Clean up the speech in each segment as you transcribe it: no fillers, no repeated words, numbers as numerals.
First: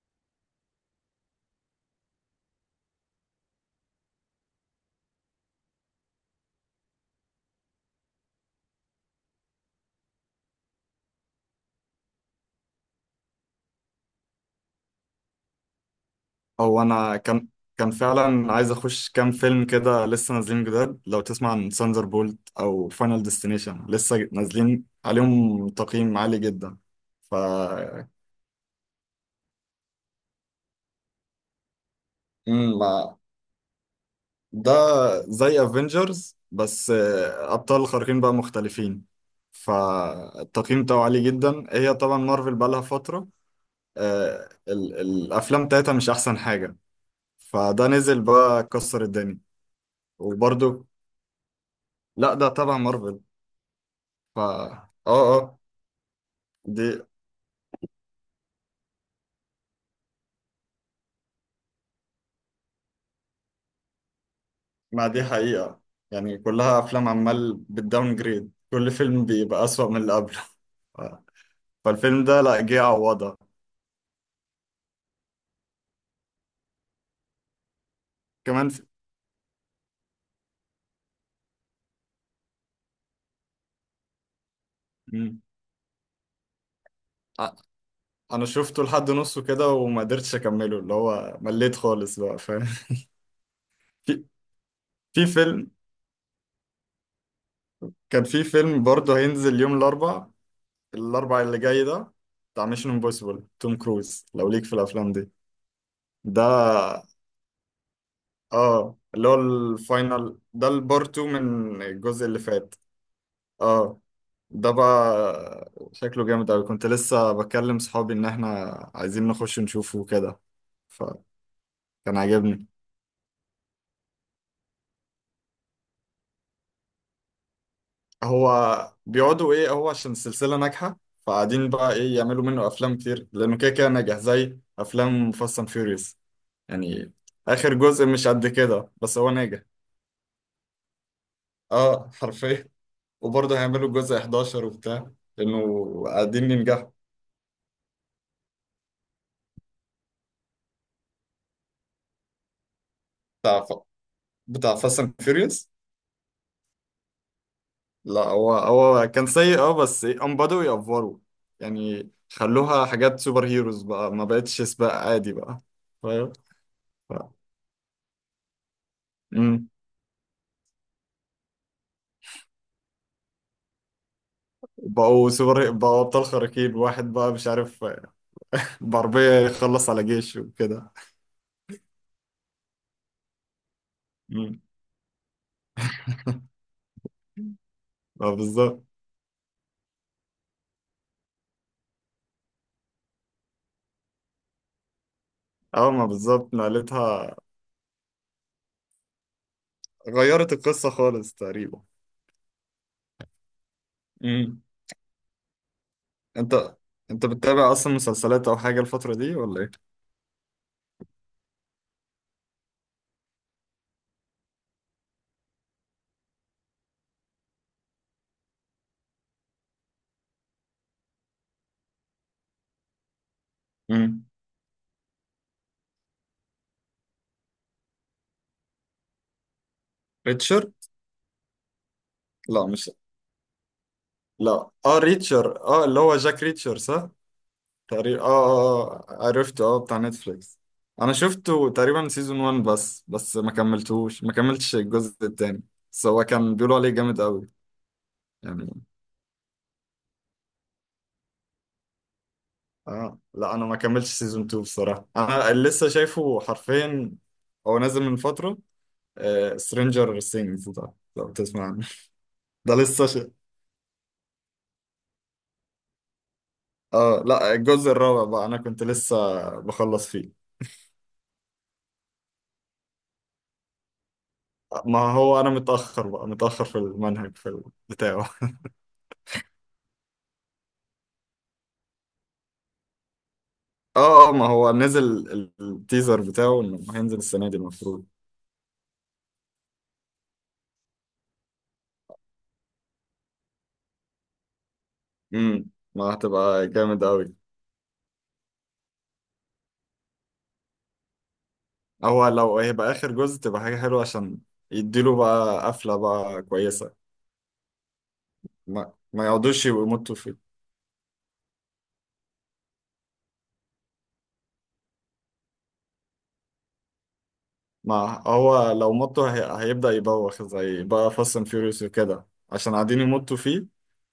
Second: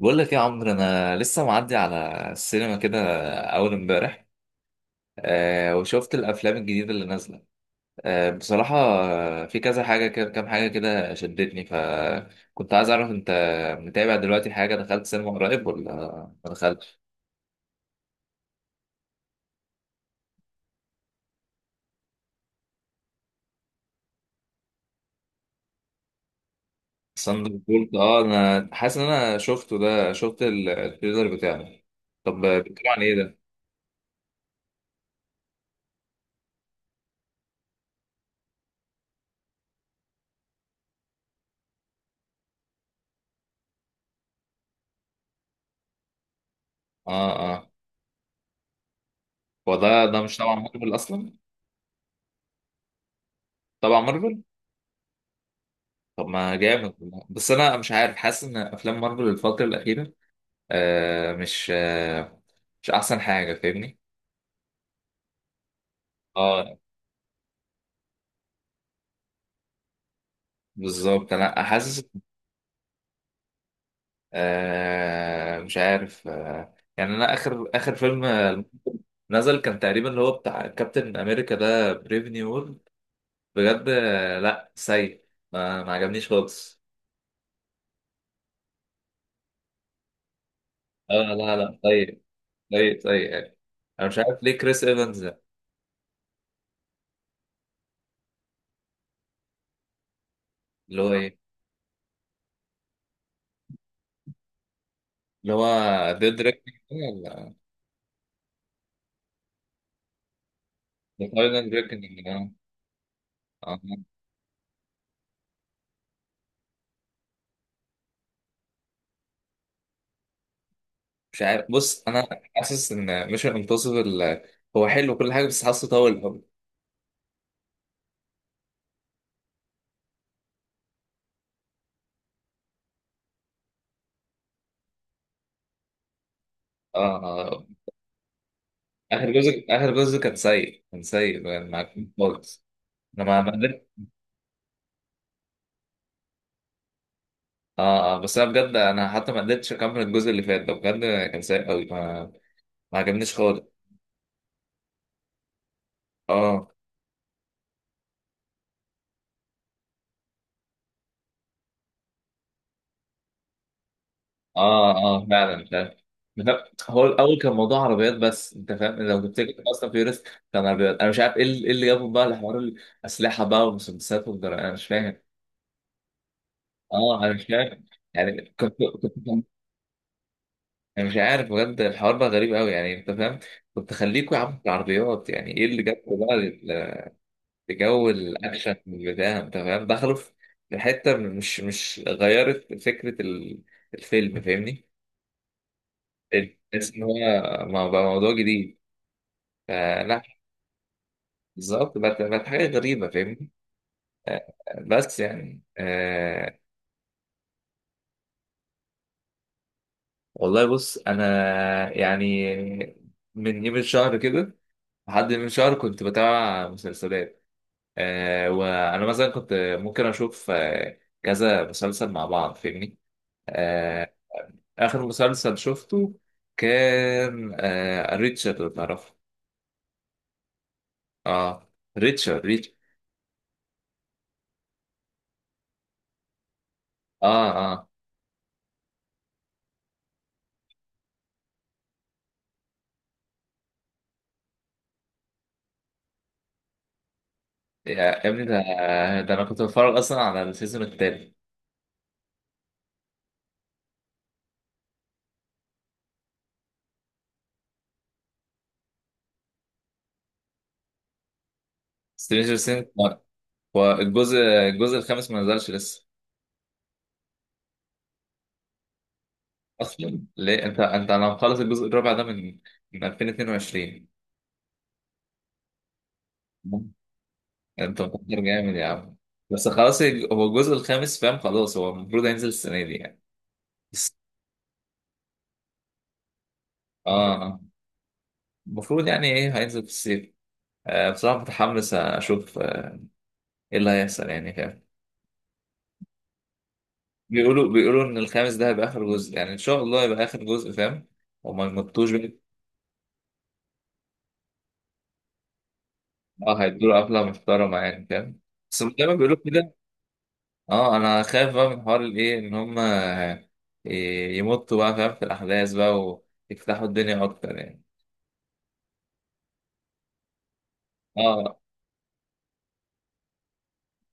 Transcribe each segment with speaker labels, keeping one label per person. Speaker 1: بقول لك يا عمرو انا لسه معدي على السينما كده اول امبارح. آه، وشفت الافلام الجديده اللي نازله. آه بصراحه، في كذا حاجه كده، كام حاجه كده شدتني، فكنت عايز اعرف انت متابع دلوقتي، حاجه دخلت سينما قريب ولا ما
Speaker 2: هو
Speaker 1: دخلتش؟
Speaker 2: انا كان فعلا عايز اخش كام فيلم كده لسه نازلين جداد. لو تسمع عن ساندر بولت او فاينل ديستنيشن لسه نازلين عليهم تقييم عالي جدا. ف
Speaker 1: ساندر بولت، اه انا حاسس ان انا شفته ده، شفت التريلر بتاعه. طب
Speaker 2: مم،
Speaker 1: بيتكلم عن ايه
Speaker 2: ما-
Speaker 1: ده؟
Speaker 2: ده زي افنجرز بس ابطال خارقين بقى مختلفين. فالتقييم بتاعه عالي جدا، هي طبعا مارفل بقى لها فترة الافلام بتاعتها مش احسن حاجة.
Speaker 1: اه اه.
Speaker 2: فده نزل بقى كسر الدنيا
Speaker 1: هو ده مش تبع
Speaker 2: وبرضه.
Speaker 1: مارفل اصلا؟
Speaker 2: لا ده تبع مارفل.
Speaker 1: تبع
Speaker 2: ف
Speaker 1: مارفل.
Speaker 2: اه اه
Speaker 1: طب ما
Speaker 2: دي
Speaker 1: جامد والله. بس انا مش عارف، حاسس ان افلام مارفل الفتره الاخيره مش مش احسن حاجه، فاهمني؟
Speaker 2: ما دي حقيقة، يعني
Speaker 1: اه
Speaker 2: كلها أفلام عمال بالداون جريد، كل فيلم بيبقى أسوأ من اللي قبله. ف-
Speaker 1: بالظبط انا حاسس.
Speaker 2: فالفيلم ده لا جه يعوضها.
Speaker 1: مش عارف، آه يعني انا اخر فيلم
Speaker 2: كمان في...
Speaker 1: نزل كان تقريبا اللي هو بتاع كابتن امريكا ده، بريف نيو وورلد. بجد آه، لا سيء.
Speaker 2: مم.
Speaker 1: ما عجبنيش خالص.
Speaker 2: أ- أنا شفته لحد نصه كده وما قدرتش أكمله، اللي
Speaker 1: اه
Speaker 2: هو
Speaker 1: لا
Speaker 2: مليت
Speaker 1: لا سيء،
Speaker 2: خالص بقى فاهم.
Speaker 1: سيء سيء يعني. انا مش
Speaker 2: في...
Speaker 1: عارف ليه كريس ايفنز
Speaker 2: في
Speaker 1: ده،
Speaker 2: فيلم كان في فيلم برضه هينزل يوم الأربع،
Speaker 1: اللي هو ايه
Speaker 2: الأربع اللي جاي ده، بتاع ميشن امبوسيبل توم كروز لو ليك في الأفلام دي.
Speaker 1: اللي هو ذا
Speaker 2: ده
Speaker 1: ديريكتنج ولا
Speaker 2: اه اللي هو الفاينل ده، البارتو
Speaker 1: ذا فاينل
Speaker 2: من
Speaker 1: ديريكتنج؟
Speaker 2: الجزء اللي فات. اه ده بقى شكله جامد أوي. كنت لسه بكلم صحابي إن احنا عايزين نخش نشوفه كده،
Speaker 1: مش
Speaker 2: فكان
Speaker 1: عارف. بص انا
Speaker 2: عاجبني.
Speaker 1: حاسس ان ميشن امبوسيبل هو حلو كل حاجه، بس حاسه طول قوي.
Speaker 2: هو بيقعدوا ايه، هو عشان السلسلة ناجحة فقاعدين بقى ايه يعملوا منه أفلام كتير، لأنه كده كده ناجح زي أفلام فاست أند فيوريوس
Speaker 1: اه
Speaker 2: يعني.
Speaker 1: آه.
Speaker 2: آخر جزء مش قد كده بس
Speaker 1: اخر
Speaker 2: هو ناجح.
Speaker 1: جزء، كان سيء، كان سيء. معاك
Speaker 2: اه
Speaker 1: خالص.
Speaker 2: حرفيا.
Speaker 1: انا ما
Speaker 2: وبرضه
Speaker 1: قدرت.
Speaker 2: هيعملوا جزء 11 وبتاع، لأنه قاعدين ينجحوا.
Speaker 1: اه آه، بس انا بجد، انا حتى ما قدرتش اكمل الجزء اللي فات ده بجد. كان سيء قوي، ما عجبنيش خالص.
Speaker 2: بتاع فاست اند فيوريوس،
Speaker 1: اه
Speaker 2: لا هو كان سيء اه، بس هم بدأوا يأفوروا يعني. خلوها حاجات سوبر هيروز بقى، ما بقتش
Speaker 1: اه.
Speaker 2: سباق
Speaker 1: اه
Speaker 2: عادي بقى
Speaker 1: فعلا فعلا.
Speaker 2: فاهم.
Speaker 1: لا، هو
Speaker 2: ف-
Speaker 1: الاول كان موضوع عربيات، بس انت فاهم لو تفتكر
Speaker 2: مم.
Speaker 1: اصلا فيوريوس كان عربيات. انا مش عارف ايه اللي إيه اللي جابهم بقى لحوار الاسلحه بقى والمسدسات والجرائم، انا مش فاهم.
Speaker 2: بقوا سوبر، بقوا أبطال خارقين واحد
Speaker 1: اه انا
Speaker 2: بقى
Speaker 1: مش
Speaker 2: مش
Speaker 1: عارف،
Speaker 2: عارف
Speaker 1: يعني كنت
Speaker 2: بعربية
Speaker 1: كنت
Speaker 2: يخلص على جيش وكده.
Speaker 1: انا مش عارف بجد، الحوار بقى غريب قوي يعني، انت فاهم؟ كنت خليكوا يا عم
Speaker 2: مم.
Speaker 1: في العربيات، يعني ايه اللي جابكوا بقى لجو
Speaker 2: ما
Speaker 1: الاكشن
Speaker 2: بالظبط.
Speaker 1: بتاع، انت فاهم، دخلوا في في حته مش غيرت فكره الفيلم، فاهمني؟
Speaker 2: اه ما بالظبط
Speaker 1: تحس ان هو
Speaker 2: نقلتها،
Speaker 1: بقى موضوع جديد، فلا.
Speaker 2: غيرت القصة خالص تقريبا.
Speaker 1: بالظبط، بقت حاجه غريبه، فاهمني؟ آه،
Speaker 2: مم.
Speaker 1: بس يعني آه،
Speaker 2: انت انت بتتابع اصلا مسلسلات او حاجة الفترة دي ولا ايه؟
Speaker 1: والله بص انا يعني من يوم الشهر كده، لحد من شهر كنت بتابع مسلسلات. آه وانا مثلا كنت ممكن اشوف آه كذا مسلسل مع بعض، فاهمني؟ آه
Speaker 2: مم.
Speaker 1: اخر مسلسل شفته كان آه ريتشارد، لو تعرفه.
Speaker 2: ريتشر؟
Speaker 1: اه ريتشارد، ريتشارد.
Speaker 2: لا مش لا اه ريتشر، اه اللي هو جاك ريتشر صح.
Speaker 1: اه اه.
Speaker 2: تقريبا اه اه، عرفته اه بتاع نتفليكس. انا شفته تقريبا سيزون 1 بس، ما كملتش الجزء التاني، بس هو كان بيقولوا عليه جامد قوي
Speaker 1: يا ابني ده،
Speaker 2: يعني.
Speaker 1: ده انا كنت بتفرج اصلا على السيزون التاني.
Speaker 2: اه لا انا ما كملتش سيزون 2 بصراحة. انا اللي لسه شايفه حرفيا، هو نازل من فترة، آه سترينجر سينجز ده لو تسمع عنه.
Speaker 1: سترينجر
Speaker 2: ده
Speaker 1: سينج،
Speaker 2: لسه ش...
Speaker 1: والجزء الخامس ما نزلش لسه؟
Speaker 2: اه لا الجزء الرابع بقى انا كنت لسه بخلص
Speaker 1: اصلا
Speaker 2: فيه.
Speaker 1: ليه انت انا مخلص الجزء الرابع ده من 2022.
Speaker 2: ما هو انا متاخر بقى، متاخر في المنهج في
Speaker 1: انت
Speaker 2: بتاعه.
Speaker 1: مقدر جامد يا عم. بس خلاص هو الجزء الخامس، فاهم؟ خلاص، هو المفروض هينزل السنه دي يعني، بس-
Speaker 2: اه اه ما هو نزل التيزر بتاعه انه هينزل السنه دي
Speaker 1: اه
Speaker 2: المفروض.
Speaker 1: المفروض. يعني ايه، هينزل في الصيف. آه بصراحه متحمس اشوف آه، ايه اللي هيحصل يعني، فاهم؟
Speaker 2: امم، ما هتبقى جامد قوي.
Speaker 1: بيقولوا ان الخامس ده هيبقى اخر جزء، يعني ان شاء الله هيبقى اخر جزء، فاهم؟ وما يمطوش
Speaker 2: هو
Speaker 1: بقى.
Speaker 2: لو هيبقى اخر جزء تبقى حاجه حلوه، عشان يديله بقى قفله بقى
Speaker 1: اه
Speaker 2: كويسه.
Speaker 1: هيدوا قفله محترمه يعني، فاهم؟ بس
Speaker 2: ما
Speaker 1: زي ما
Speaker 2: ما
Speaker 1: بيقولوا
Speaker 2: يقعدوش
Speaker 1: كده.
Speaker 2: يمطوا فيه.
Speaker 1: اه انا خايف بقى من حوار الايه، ان هم آه، يمطوا بقى، فاهم؟ في الاحداث بقى ويفتحوا الدنيا اكتر يعني.
Speaker 2: ما هو لو مطوا هيبدا يبوخ زي بقى فاست اند
Speaker 1: اه
Speaker 2: فيوريوس وكده، عشان قاعدين يمطوا فيه.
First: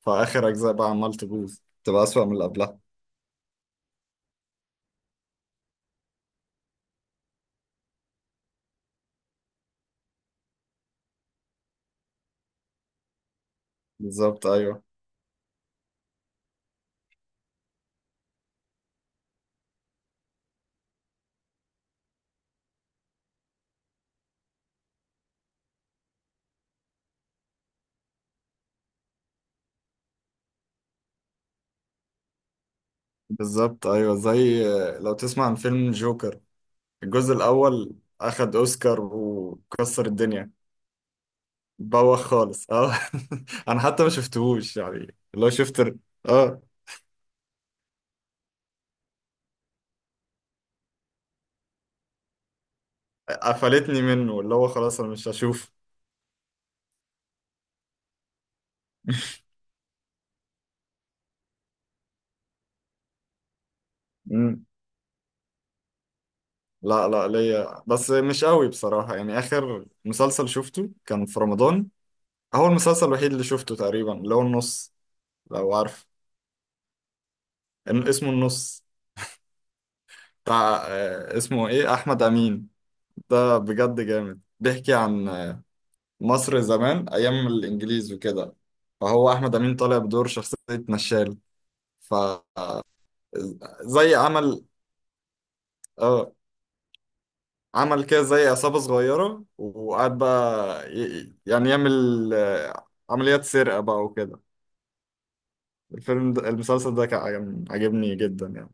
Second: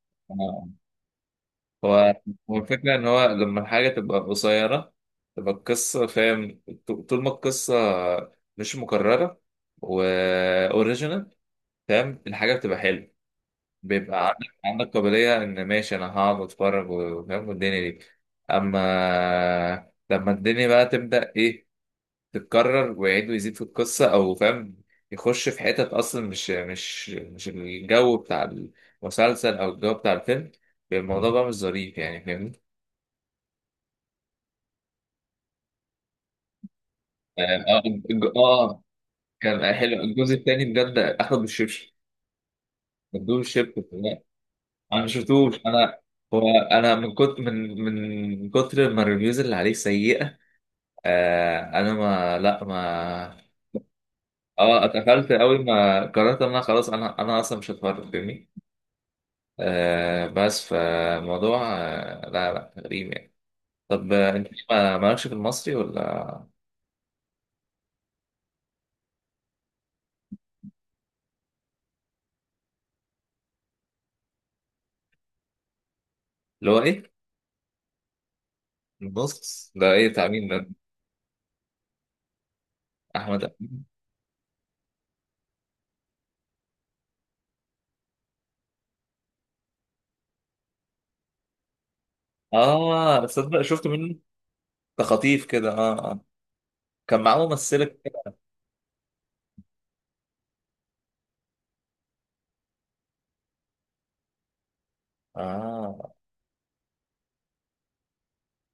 Speaker 2: فاخر
Speaker 1: آه.
Speaker 2: اجزاء بقى عمال تبوظ، تبقى
Speaker 1: هو
Speaker 2: اسوأ من اللي
Speaker 1: هو
Speaker 2: قبلها.
Speaker 1: الفكرة إن هو لما الحاجة تبقى قصيرة، تبقى القصة فاهم. طول ما القصة مش مكررة وأوريجينال، فاهم؟ الحاجة بتبقى حلوة، بيبقى
Speaker 2: بالظبط
Speaker 1: عندك
Speaker 2: ايوه.
Speaker 1: قابلية إن ماشي أنا هقعد وأتفرج، وفاهم والدنيا دي. أما لما الدنيا بقى تبدأ إيه، تتكرر ويعيد ويزيد في القصة، أو فاهم يخش في حتت أصلا مش مش الجو بتاع المسلسل أو الجو بتاع الفيلم، الموضوع بقى مش ظريف يعني، فاهمني؟
Speaker 2: بالظبط ايوه. زي لو تسمع عن فيلم جوكر الجزء
Speaker 1: اه
Speaker 2: الاول، اخد
Speaker 1: آه،
Speaker 2: اوسكار
Speaker 1: كان حلو.
Speaker 2: وكسر
Speaker 1: الجزء
Speaker 2: الدنيا.
Speaker 1: الثاني بجد اخد بالشبشب،
Speaker 2: بوخ خالص اه.
Speaker 1: مدوه
Speaker 2: انا
Speaker 1: الشبشب.
Speaker 2: حتى ما
Speaker 1: لا،
Speaker 2: شفتهوش
Speaker 1: انا ما
Speaker 2: يعني، اللي هو
Speaker 1: شفتوش
Speaker 2: شفت
Speaker 1: انا. هو
Speaker 2: اه
Speaker 1: انا من كتر من كتر ما الريفيوز اللي عليه سيئه، انا ما.
Speaker 2: قفلتني منه، اللي هو
Speaker 1: اه
Speaker 2: خلاص انا مش
Speaker 1: اتقفلت قوي،
Speaker 2: هشوف.
Speaker 1: ما قررت ان انا خلاص، انا اصلا مش هتفرج، فاهمني؟ آه بس فالموضوع آه لا لا غريب يعني. طب آه، انت
Speaker 2: مم.
Speaker 1: ما مالكش في المصري ولا؟
Speaker 2: لا ليا بس مش قوي بصراحة. يعني اخر مسلسل شفته كان في رمضان، هو المسلسل الوحيد اللي شفته تقريبا، اللي هو النص لو عارف.
Speaker 1: اللي هو ايه؟
Speaker 2: اسمه النص،
Speaker 1: النص ده ايه، بتاع مين ده؟
Speaker 2: بتاع اسمه ايه، احمد امين.
Speaker 1: احمد
Speaker 2: ده
Speaker 1: أمين؟
Speaker 2: بجد جامد، بيحكي عن مصر زمان أيام الإنجليز وكده. فهو أحمد أمين طالع بدور شخصية نشال، ف
Speaker 1: اه تصدق شفت
Speaker 2: زي
Speaker 1: منه،
Speaker 2: عمل
Speaker 1: ده خطيف كده. اه اه.
Speaker 2: اه
Speaker 1: كان معاه ممثلة
Speaker 2: عمل كده
Speaker 1: كده.
Speaker 2: زي عصابة صغيرة، وقعد بقى يعني يعمل عمليات سرقة بقى وكده.
Speaker 1: اه
Speaker 2: الفيلم ده، المسلسل ده كان عجبني جدا يعني.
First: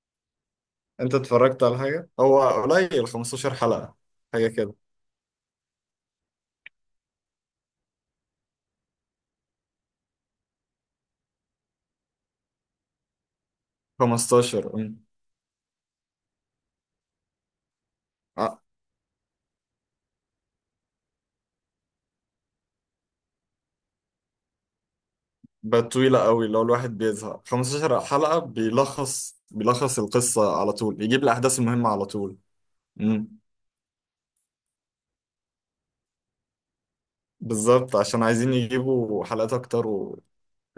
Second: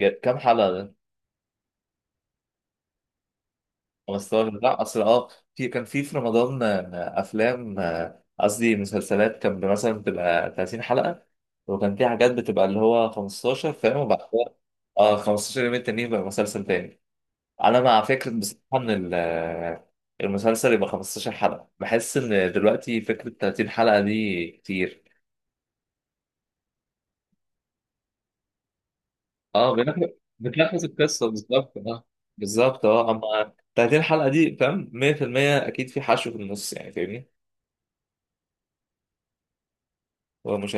Speaker 1: كام حلقة ده؟
Speaker 2: أنت اتفرجت على حاجة؟ هو قليل، 15 حلقة حاجة
Speaker 1: 15؟
Speaker 2: كده.
Speaker 1: لا اصل اه في كان في في رمضان آه، افلام آه، قصدي مسلسلات كان مثلا بتبقى 30 حلقة، وكان في حاجات بتبقى اللي هو 15، فاهم؟ وبعد كده
Speaker 2: 15 أم.
Speaker 1: اه 15 يوم التانيين بقى مسلسل تاني. انا مع فكرة بصراحة
Speaker 2: آه،
Speaker 1: ان آه، المسلسل يبقى 15 حلقة، بحس ان دلوقتي فكرة 30 حلقة دي كتير.
Speaker 2: بقت طويلة قوي. لو الواحد بيزهق، 15 حلقة بيلخص
Speaker 1: اه
Speaker 2: بيلخص
Speaker 1: بنخلص،
Speaker 2: القصة على
Speaker 1: بتلخص
Speaker 2: طول، بيجيب
Speaker 1: القصه
Speaker 2: الأحداث
Speaker 1: بالظبط،
Speaker 2: المهمة
Speaker 1: اه
Speaker 2: على طول.
Speaker 1: بالظبط. اه
Speaker 2: امم،
Speaker 1: اما 30 حلقه دي فاهم 100% اكيد في حشو في النص، يعني فاهمني؟
Speaker 2: بالظبط، عشان عايزين يجيبوا حلقات أكتر و...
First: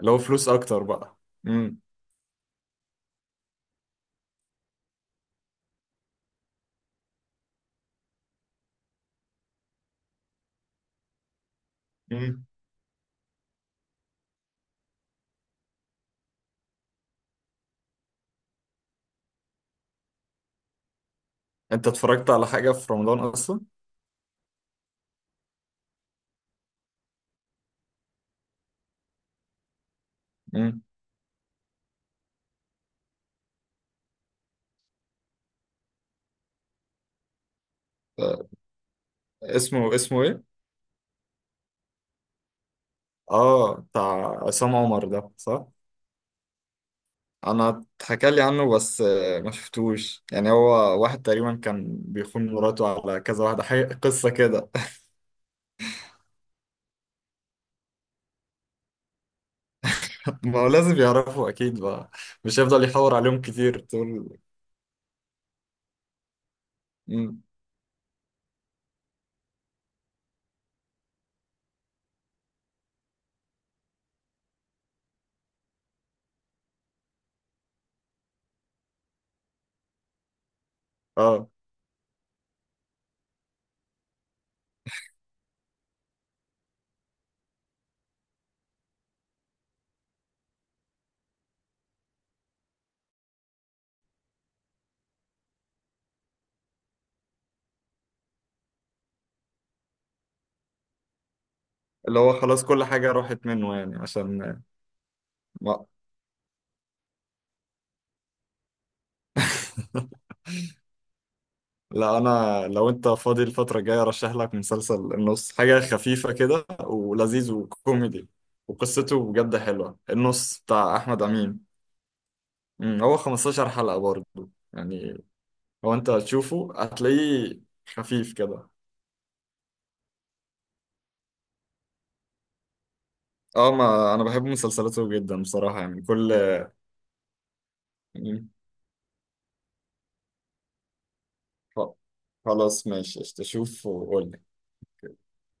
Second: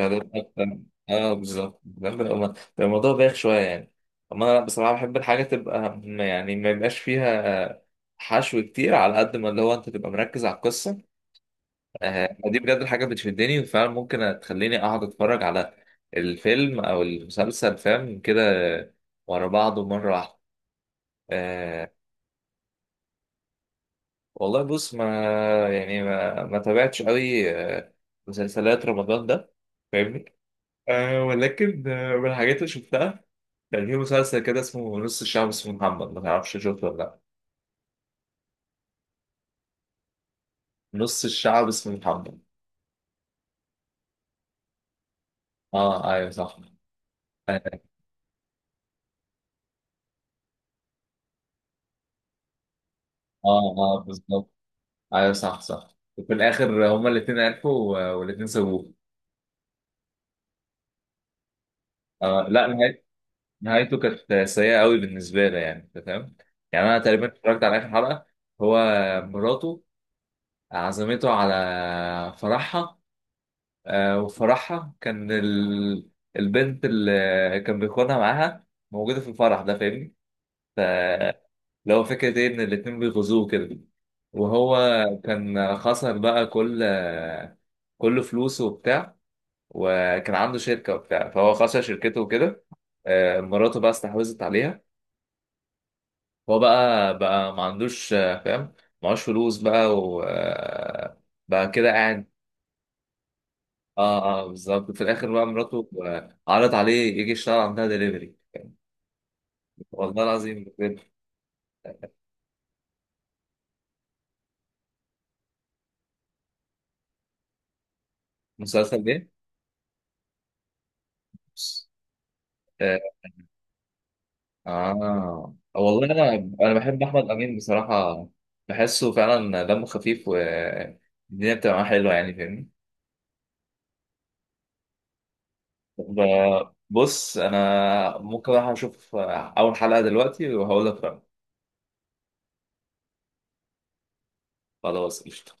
Speaker 2: اللي هو فلوس
Speaker 1: اكتر.
Speaker 2: أكتر بقى.
Speaker 1: اه
Speaker 2: امم.
Speaker 1: بالظبط، فاهم؟ بيبقى الموضوع بايخ شويه يعني. اما انا بصراحه بحب الحاجه تبقى يعني ما يبقاش فيها حشو كتير، على قد ما اللي هو انت تبقى مركز على القصه. آه
Speaker 2: امم،
Speaker 1: دي بجد الحاجه بتشدني، وفعلا ممكن تخليني اقعد اتفرج على الفيلم او المسلسل فاهم كده، ورا بعضه مره واحده.
Speaker 2: أنت
Speaker 1: آه،
Speaker 2: اتفرجت على حاجة في رمضان أصلا؟
Speaker 1: والله بص ما يعني ما تابعتش قوي آه، مسلسلات رمضان ده، فاهمني؟
Speaker 2: امم.
Speaker 1: أه ولكن آه، من الحاجات اللي شفتها، كان في مسلسل كده اسمه نص الشعب اسمه محمد، ما تعرفش شفته ولا لا؟
Speaker 2: آه، اسمه إيه؟
Speaker 1: نص الشعب اسمه محمد.
Speaker 2: آه بتاع عصام عمر ده صح؟
Speaker 1: اه ايوه صح. اه
Speaker 2: أنا اتحكى لي عنه بس ما شفتوش يعني. هو واحد تقريبا كان بيخون مراته على كذا واحدة،
Speaker 1: اه
Speaker 2: حاجة
Speaker 1: آه،
Speaker 2: قصة
Speaker 1: بالظبط.
Speaker 2: كده.
Speaker 1: ايوه صح صح، وفي الاخر هما الاثنين عرفوا والاثنين سابوه.
Speaker 2: ما هو لازم يعرفوا اكيد بقى،
Speaker 1: آه
Speaker 2: مش
Speaker 1: لا
Speaker 2: هيفضل يحور عليهم كتير
Speaker 1: نهايته كانت
Speaker 2: تقول.
Speaker 1: سيئة قوي بالنسبة لي، يعني انت فاهم؟ يعني انا تقريبا
Speaker 2: مم.
Speaker 1: اتفرجت على اخر حلقة. هو مراته عزمته على فرحها، آه، وفرحها كان ال... البنت اللي كان بيخونها معاها موجودة في الفرح ده، فاهمني؟
Speaker 2: اه
Speaker 1: فاللي هو فكرة ايه، ان الاتنين بيغزوه كده، وهو كان خسر بقى كل فلوسه وبتاع، وكان عنده شركة وبتاع، فهو خسر شركته وكده. آه، مراته بقى استحوذت عليها. هو بقى ما عندوش آه، فاهم، معهوش فلوس بقى و آه، بقى كده
Speaker 2: اللي
Speaker 1: قاعد.
Speaker 2: هو خلاص كل حاجة راحت منه يعني
Speaker 1: اه اه
Speaker 2: عشان.
Speaker 1: بالظبط. في الاخر بقى
Speaker 2: ما
Speaker 1: مراته آه، عرض عليه يجي يشتغل عندها دليفري. والله العظيم بجد.
Speaker 2: لا انا، لو انت فاضي الفترة الجاية ارشح لك مسلسل النص، حاجة خفيفة كده ولذيذ وكوميدي،
Speaker 1: مسلسل ايه؟
Speaker 2: وقصته بجد حلوة، النص بتاع احمد امين.
Speaker 1: آه,
Speaker 2: هو 15 حلقة برضه يعني.
Speaker 1: اه
Speaker 2: هو
Speaker 1: والله
Speaker 2: انت
Speaker 1: انا
Speaker 2: هتشوفه
Speaker 1: بحب احمد امين
Speaker 2: هتلاقيه
Speaker 1: بصراحه،
Speaker 2: خفيف كده.
Speaker 1: بحسه فعلا دمه خفيف والدنيا بتبقى معاه حلوه يعني، فاهمني؟
Speaker 2: اه ما انا بحب مسلسلاته جدا بصراحة يعني كل.
Speaker 1: بص انا ممكن اروح اشوف اول حلقه دلوقتي وهقول لك رأيي.
Speaker 2: خ- خلاص ماشي قشطة. شوف وقول.
Speaker 1: خلاص قشطة.